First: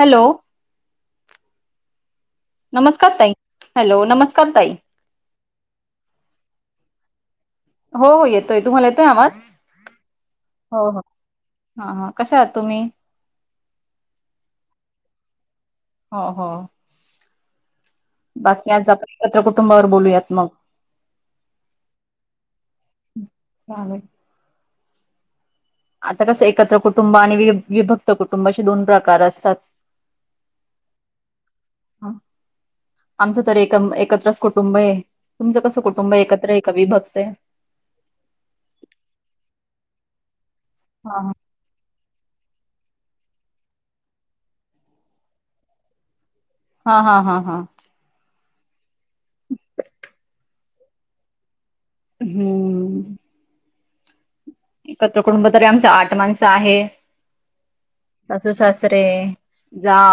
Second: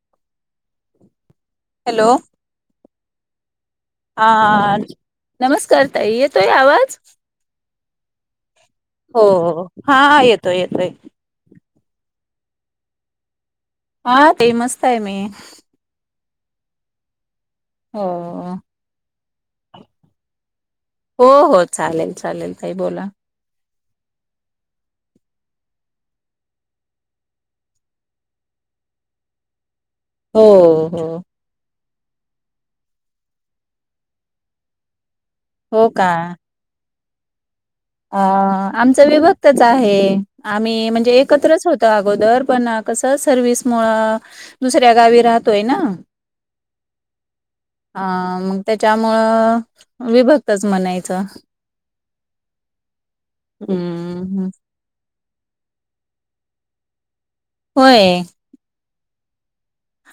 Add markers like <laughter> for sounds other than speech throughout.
Hello hello नमस्कार ताई. Hello नमस्कार ताई हा नमस्कार ताई येतोय आवाज? हो हो येतोय तुम्हाला येतोय हो आवाज? हा येतोय हो येतोय. हो. हां हां कशा आहात तुम्ही? हां ताई मस्त आहे मी. हो हो हो बाकी आज आपण एकत्र कुटुंबावर बोलूयात मग. हो हो चालेल चालेल ताई बोला. <unintelligible> आता कसं एकत्र कुटुंब आणि विभ विभक्त कुटुंब असे दोन प्रकार असतात. हो हो. ह आमचं तर एकम एकत्रच कुटुंबय. तुमचं कसं हो का कुटुंब एकत्रय का विभक्तय? अ आमच विभक्तच आहे आम्ही म्हणजे हा एकत्रच होतो अगो गोदर पणं कसं सर्वीस मुळ अ दुसऱ्या गावी राहतोय ना. हा हा हा हा. अ मग त्याच्यामुळं विभक्तच म्हणायचंय. हम्म. हम्म. एकत्र कुटुंब तरी आमच आठ माणस आहे. होय सासू सासरे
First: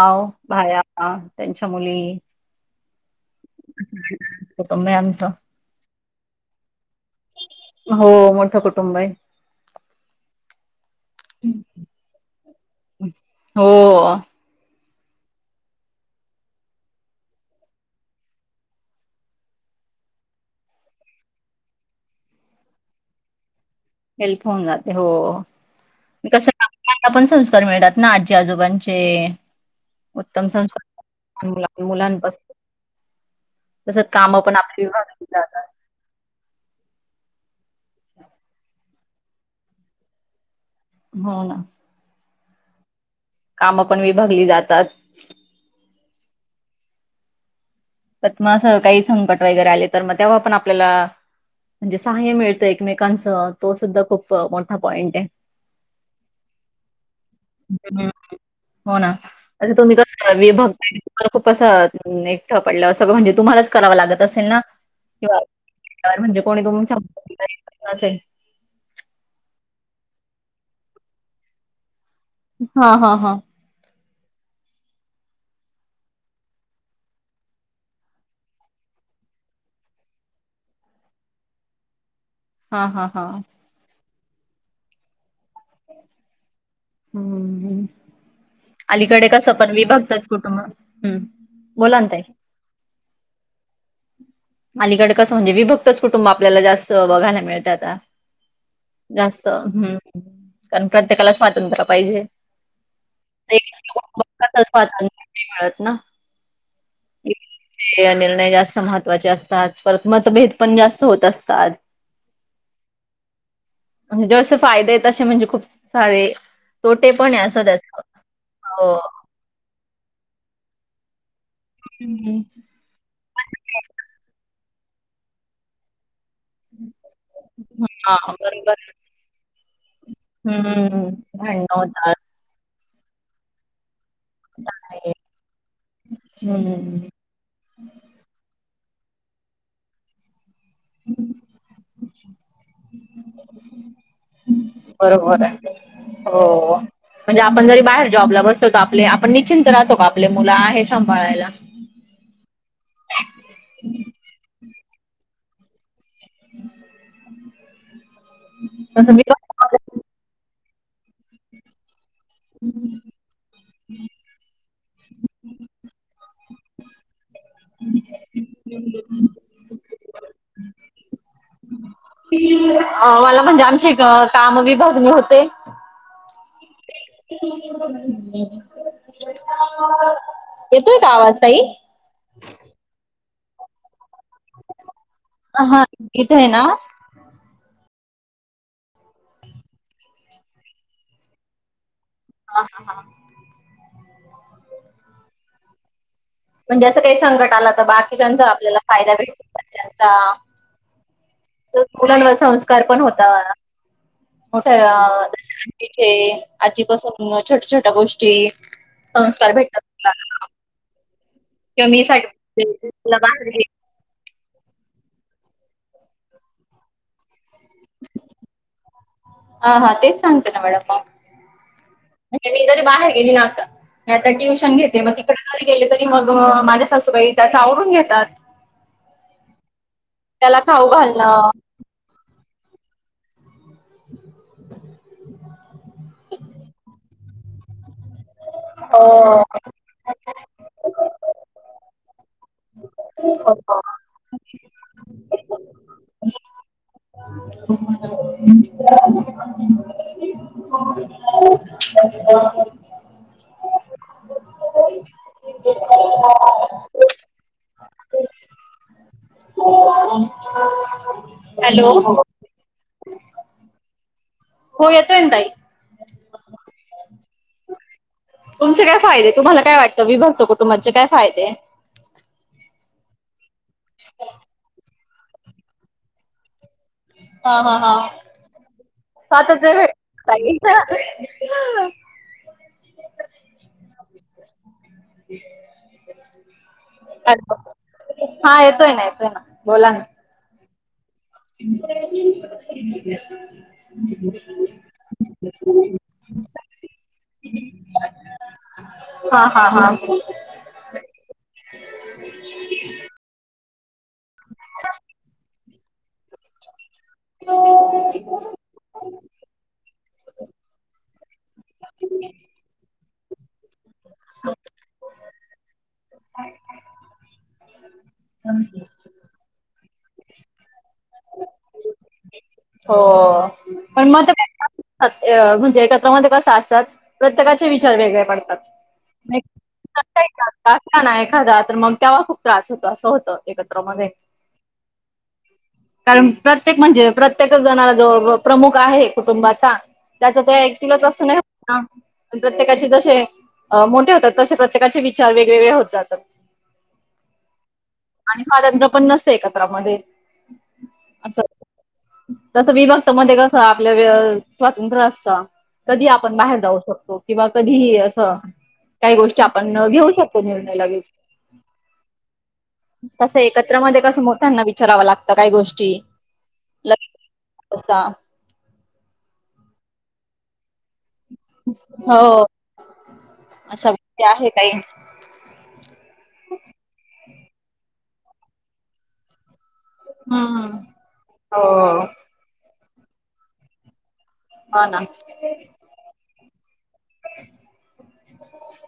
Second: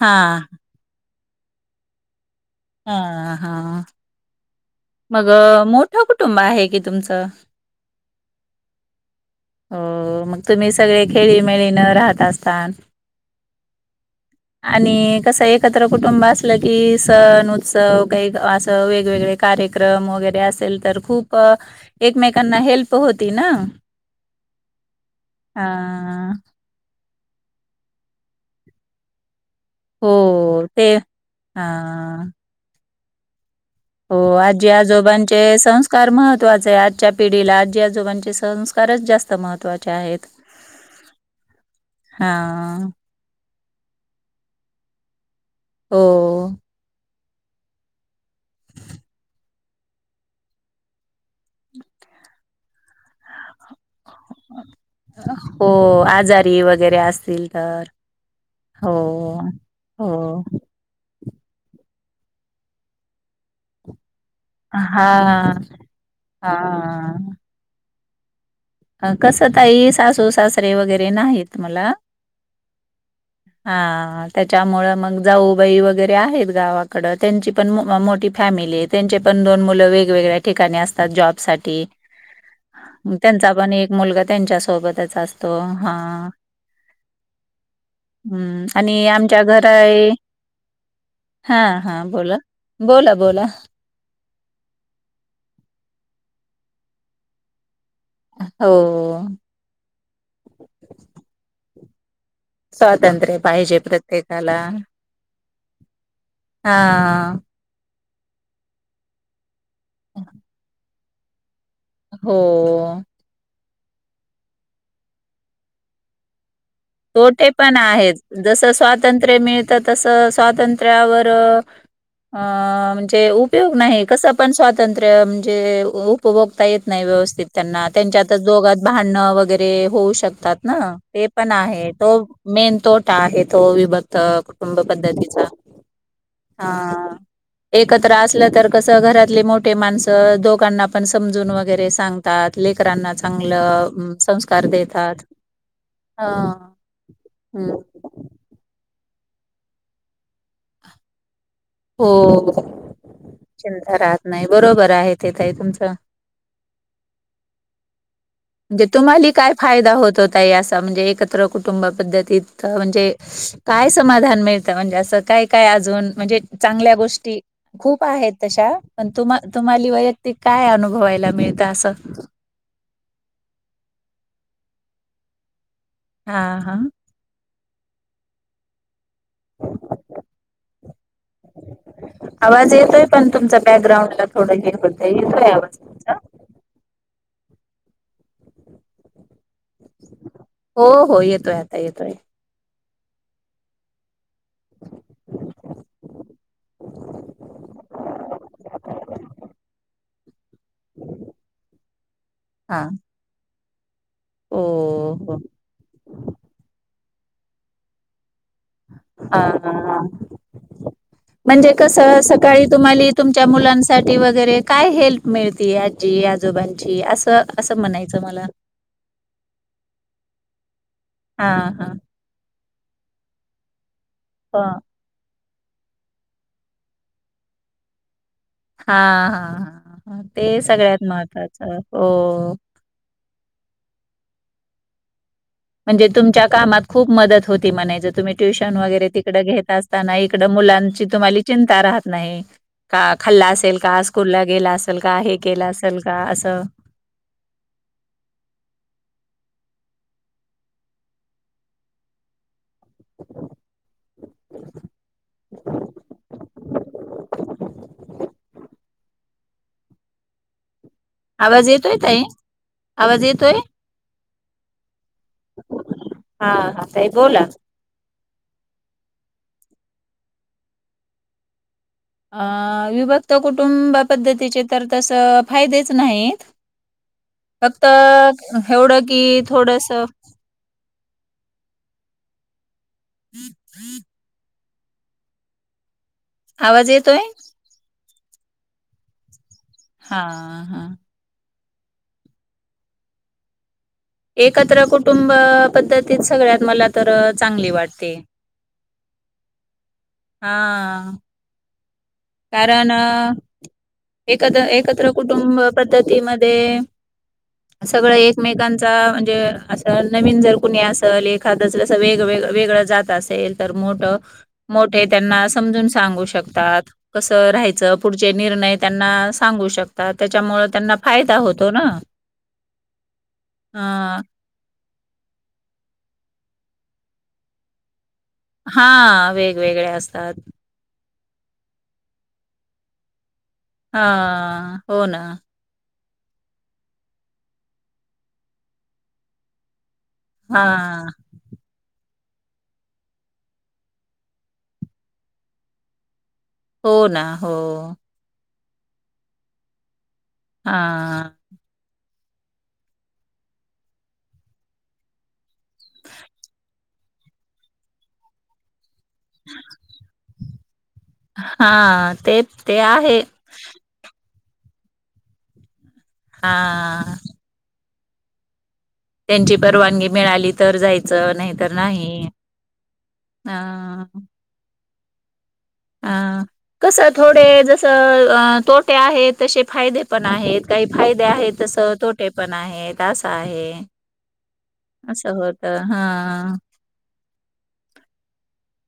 हा भाया त्यांच्या मुली हं हां. कुटुंब आहे मग आमचं अ मोठं कुटुंब आहे की तुमचं. हो मोठं कुटुंब आहे. ह अ मग तुम्ही सगळे खेळीमेळीन राहत असतान. हो. आणि कसं एकत्र कुटुंब असलं की सण उत्सव काही असं वेगवेगळे कार्य क्रम वगरे असेल तर खूप एकमेकांना हेल्प होती ना. हेल्प होऊन जाते हो हा कस <unintelligible> आपण संस्कार मिळतात ना आजी आजोबांचे. उत्तम हो ते संस्कार हा मुला मुलांपासून तसंच हो कामं पण आजी आपली विभागली आजोबांचे जातात. संस्कार महत्त्वाच, आजच्या पिढीला आजी आजोबांचे संस्कारच जास्त त महत्त्वाचे आहेत. हो ना. हं. कामं पण विभागली जातात. हो. पत म स काही संकट वगैरे आले तर, मग तेव्हा पण आपल्याला म्हणजे सहाय्य मिळत एकमेकांच तो सुद्ध खूप मोठा पॉइंट य हो आजारी वगैरे असतील तर हम्म. हो ना अस तुम्ही हो <unintelligible> खूप असं एकंट पडलं सगळं म्हणजे तुम्हालाच करावं लागत अस सेना किंवा हां म्हणजे कोणी तुमच्या हां <unintelligible> असेन. कसं ताई सासू सासरे वगैरे नाहीत मला. हा हा हा. त्याच्यामुळे मग जाऊबाई वगैरे आहेत गावाकड त्यांची पण मो मोठी फॅमिली आहे त्यांचे पण दोन मुलं वेगवेगळ्या ठिकाणी असतात जॉब साठी. हा हा हा. मुलगा त्यांच्या सोबतच असतो हा. हम्म. हम्म आणि अलीकडे आमच्या कसं घरा पण आहे विभक्तच कुटुंब हं. हा हा ना ताई. बोला. बोला बोला. आलुकडे कसं म्हणजे विभक्तच कुटुंब, आपल्याला जास्त बघायला मिळतं आता. हो जास्त हम्म कारण प्रत्येकाला स्वातंत्र पाहिजे. स्वातंत्र्य पाहिजे प्रत्येकाला. <unintelligible> ळत ना हां. हे निर्णय जास्त महत्वाचे असतात, परत मतभेद पण जास्त होत असतात. हो. म्हेणजे जसे फायदे आहे तसे म्हणजे खूप सारे. तोटे आहे तोठे असं पण त्याचं. आहेत जस हो. स्वातंत्र्य मिळतं, तस स्वातंत्र्यावर. हं. म्हणजे उपयोग नाही, कस पण स्वातंत्र म्हणजे. उपभोगता येत नाही, व्यवस्थित त्यांना हा त्यांच्यातच बरोबर. दोघात भांडणं वगैरे होऊ शकतात ना. हम्म. पण भांडणं आहे तो होतात. मेन तोटा आहे तो विभ कुटुंब पद्धतीचा हम्म. अं एकत्र असलं तर. कस घरातले मोठे माणस दो लोकांना पण समजून वगैरे सांगतात, लेकरांना चांगलं संस्कार देतात. बरोबर आहे. हां. हो. म्हणजे आपण जरी बाहेर हं. जॉबला बसतो, आपले आपण निश्चिंत राहतो का आपले मुलं आहे सांभाळायला. हो चिंता राहत नाही बरोबर आहे ते ताई तुमचं. म्हणजे तसं मी तुम्हाला काय फायदा होत होता याचा म्हणजे. एकत्र कुटुंबा पद्धतीत म्हणजे, काय समाधान मिळतं म्हणजे असं काय काय अजून म्हणजे. चांगल्या गोष्टी खूप आहेत, तशा पण तुम तुम्हाला व्यतिरिक्त. ते काय अनुभवायला मिळतं असं. अ, मला म्हणजे आमची काम बीभागनी होते. हा हां. येतोय का आवाज ताई? आवाज येतोय पण तुमच बॅकग्राउंड ला थोडं हे होतेय येतोय आवाज हां. तुमचा. इथे आहे ना हो हो येतोय आता येतोय. हा हा. म्हणजे असं काही संकट आलं तर बाकीच्यांचा आपल्याला फायदा भेटतो घरच्यांचा. मुलांवर हा संस्कार पण होता. हो मोठ्या हो <unintelligible> आजीपासून छोट्या छोट्या गोष्टी. हा संस्कार हा हा. भेटतात. म्हणजे किंवा कस मी साठी सकाळी तुम्हाली तुमच्या बाहेर गेली मुलांसाठी वगैरे. काय हेल्प मिळती आजी आजोबांची असं. असं म्हणायचं मला हा हा तेच सांगते ना मॅडम हां हां मी. मी तरी बाहेर गेली, ना आता ट्युशन हां घेते मग. री गले तरी मग माझ्या सासूबाई त्या आवरून घेतात. हा हा ह ह ते त्याला खाऊ सगळ्यात घालणं महत्वाचं हो. <inaudible> हो ते म्हणायचं तुम्ही ट्युशन वगैरे तिकड हो. घेत असताना, इकड मुलांची तुम्हा चि रात नाही का खाल्लं असेल का स्कूला गेला असल का हे केलं असेल का असं. <inaudible> ह <unintelligible> आवाज हॅलो येतोय ताई आवाज येतोय? हो येतोय ताई. हा हा ताई बोला. तुमचे फायदे ए तुम्हाला काय वाटतं विभक्त कुटुंबाचे काय फायदे. अ अ विभक्त कुटुंब पद्धतीचे तर तसं फायदेच नाहीत. हा हा फक्त हा एवढं की स्वातंत्र्य थोडस भेटत ताई <unintelligible> <unintelligible> आवाज येतोय हॅलो. हा येतोय ना येतोय ना हा हा ह <inaudible> एकत्र कुटुंब पद्धतीत सगळ्यात मला तर चांगली वाटते हा हा हा हां, कारण एकत एकत्र कुटुंब पद्धतीमध्ये <unintelligible> सगळं एकमेकांचा म्हणजे असं नवीन जर कुणी असेल एखाद असेल असं वेगवेग वेग जात अस तर मोठे त्यांना समजून सांगू शकतात कस राहायचं पुढचे निर्णय त्यांना सांगू शकतात त्याच्यामुळे त्यांना फायदा होतो ना हो पण म अ त अं म्हणजे एकत्र म्हणजे ते कस असतात प्रत्येकाचे विचार वेगळे <inaudible> खर हा वेगवेगळे असतात तर मग तेव्हा खूप त्रास होतो असं होतं एकत्र हा मध्ये. हो ना कारण प्रत्येक म्हणजे प्रत्येकच जणाला जो ब प्रमुख आहे कुटुंबाचा त्याच ते हा एक स्किलच असंत ना प्रत्येकाचे जसे मोठे होतात तसे प्रत्येकाचे विचार वेगवेगळे होत जातात हो ना हो आणि स्वातंत्र्य पण नसते एकत्रमध्ये हा तस विभक्त मध्ये कसं आपल्या वे स्वातंत्र्य असत कधी आपण बाहेर जाऊ शकतो किंवा कधीही असं काही गोष्टी आपण घेऊ शकतो निर हा ते ते आहे कस एकत्र मध्ये कस मो त्यांना विचाराव लागत काही गोष्टी ल हा. क असा ची परवानगी मिळाली तर जाय च नाही तर नाही हो अ अशा गोष्टी आहे काही अ कस थोडे जस अ तोटे आहेत तसे फायदे पण हम्म आहेत काही फायदे आहेत हो तस तोटे पण आहेत असं आहे हा ना अस होत हा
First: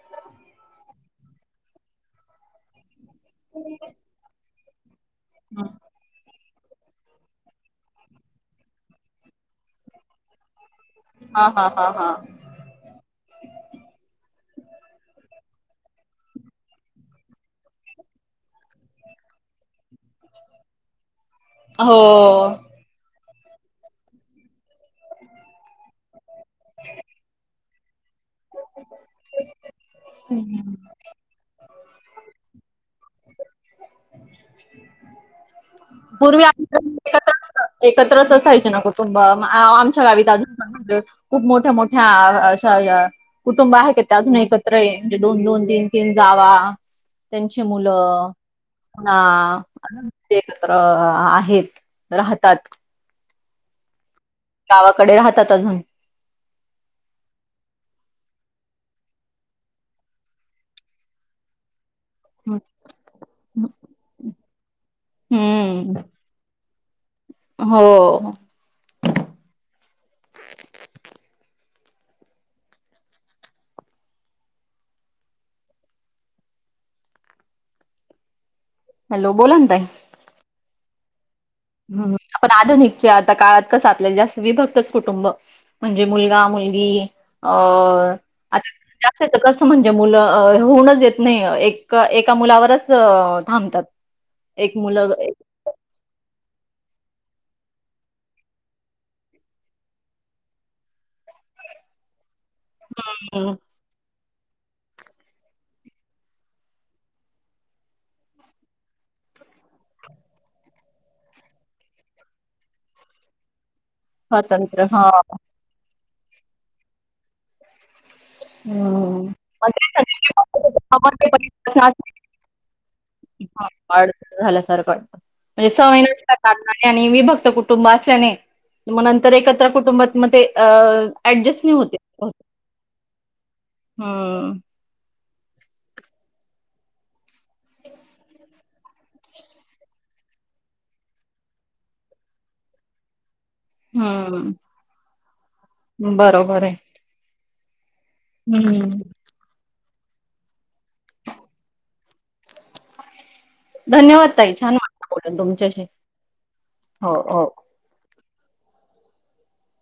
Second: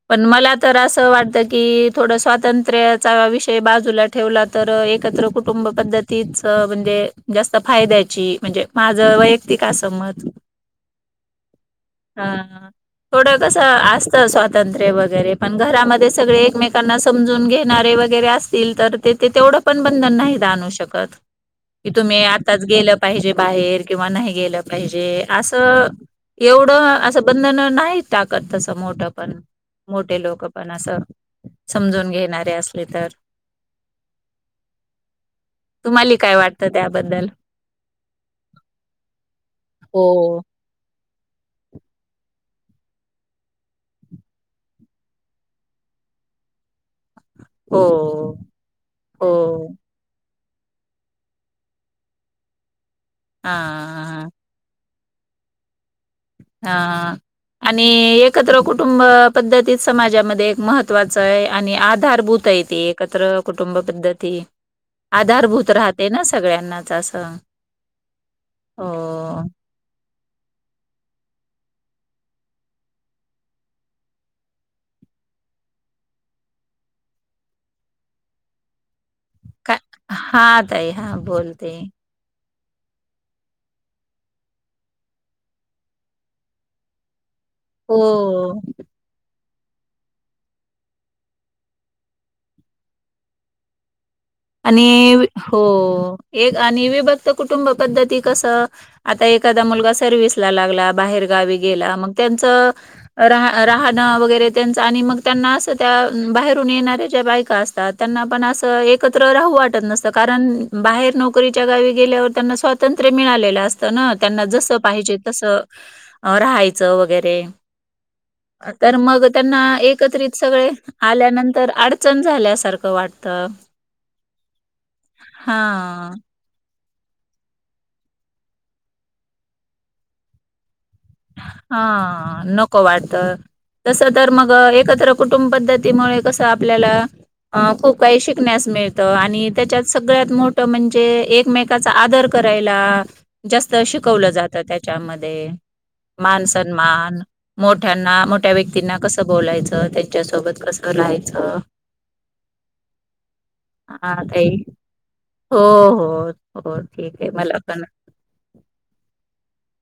पण मला तर असं वाटतं की थोडं स्वातंत्र्याचा विषय बाजूला ठेवलात तर एकत्र कुटुंब पद्धतीच अ म्हणजे जास्त फायद्याची म्हणजे माझ वैयक्तिक आसं मत हा हा थोड कस आसत स्वतः तंत्रे वगैरे पण घरामध्ये सगळे एकमेकांना समजून घेणारे वगैरे असतील तर ते ते तेवढ आपण बंधन नाही ना आणू शकत कि हो तुम्ही आताच गेलं पाहिजे बाहेर किंवा नाही गेलं पाहिजे आसं एवढं असं बंधन नाही टाकत तसं मोठं पण मोठे लोक पण असं समजून घेणारे असले तर तुम्हाला काय पूर्वी आ वाटतं त्याबद्दल <inaudible> एकत्रच असायचे ना कुटुंब आ ब आमच्या हो गावीत अजून पण म्हणजे खूप मोठ्या मोठ्या अशा या कुटुंब आहे का त्या अजून एकत्र म्हणजे दोन दोन तीन तीन जावा त्यांची हो मुलं हो पुन्हा ते तर आहेत राहतात. हां गावाकडे राहतात अजून. हां आणि एकत्र कुटुंब पद्धतीत समाजामध्ये एक महत्त्वाच आहे आणि आ आधारभूत आहे ते एकत्र कुटुंब पद्धती आधारभूत हम्म राहते ना सगळ्यांना च अस हो. हॅलो बोला ना का ताई. हां ताई हां बोल <unintelligible> आपण आधुनिकचे आता काळात कसं आपल्या जास्त विभक्तच कुटुंब म्हणजे मुलगा मुलगी अ हो आ जास्त एकत्र असं म्हणजे मुलं होऊनच देत नाही. एक एका मुलावरच थांबतात. एक मुलं आणि एक हो एक आणि विभक्त कुटुंब पद्धती कस आता एखादा मुलगा सर्विसला लागला बाहेर गावी गेला मग त्याचं हं, राह राहणं वैगे रे त्याचं आणि मग त्यांना असं त्या बाहेरून येणाऱ्या ज्या बायका असतात त्यांना पण अस एक कत्र राहू वाटत नसत. कारण, बाहेर नोकरीच्या गावी गेल्यावर त्यांना स्वातंत्र्य मिळालेलं अस त ना त्यांना जस स्वतंत्र हां, पाहिजे तसं राहायचं वगैरे तर मग हं. त्यांना मग ते एकत्रित सगळे समन्वयपणे आल्यानंतर असं अडचण झाल्यासार ख वाटतं. अडचण झाल्यासारखं वाटतं हां, म्हणजे <unintelligible> आणि विभक्त कुटुंबात असल्याने मग नंतर एकत्र कुटुंबात मग ते अ ॲडजस्ट नाही होते. हां नको वाटतं तस तर मग हं, एकत्र कुटुंब पद्धतीमुळे कसं आपल्याला अ खूप काही शिकण्यास मिळतं आणि त्याच्यात सगळ्यात मोठं म्हणजे एकमेकाचा आदर कर रायला. जास्त शिकवलं हं. जातं त्याच्यामध्ये मान बरोबर आहे. सन्मान, मो ठ्यांना मोठ्या हम्म व्यक्तींना कसं बोलायचं ते, त्याच्यासोबत कसं राहायचं? हां धन्यवाद ताई छान वाटलं बोलून हो तुमच्याशी. हो हो ठीक आहे मला पण. <inaudible>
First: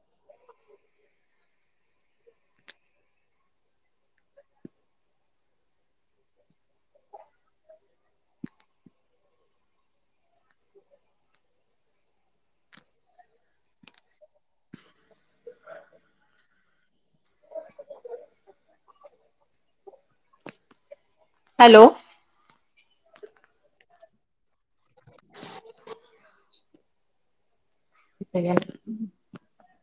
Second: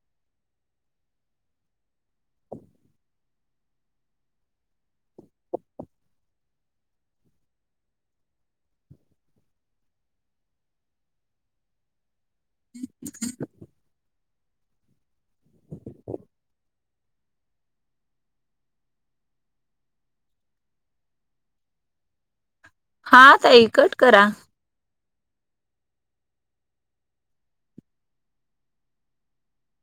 <inaudible> हॅलो. हां ताई कट करा. <inaudible>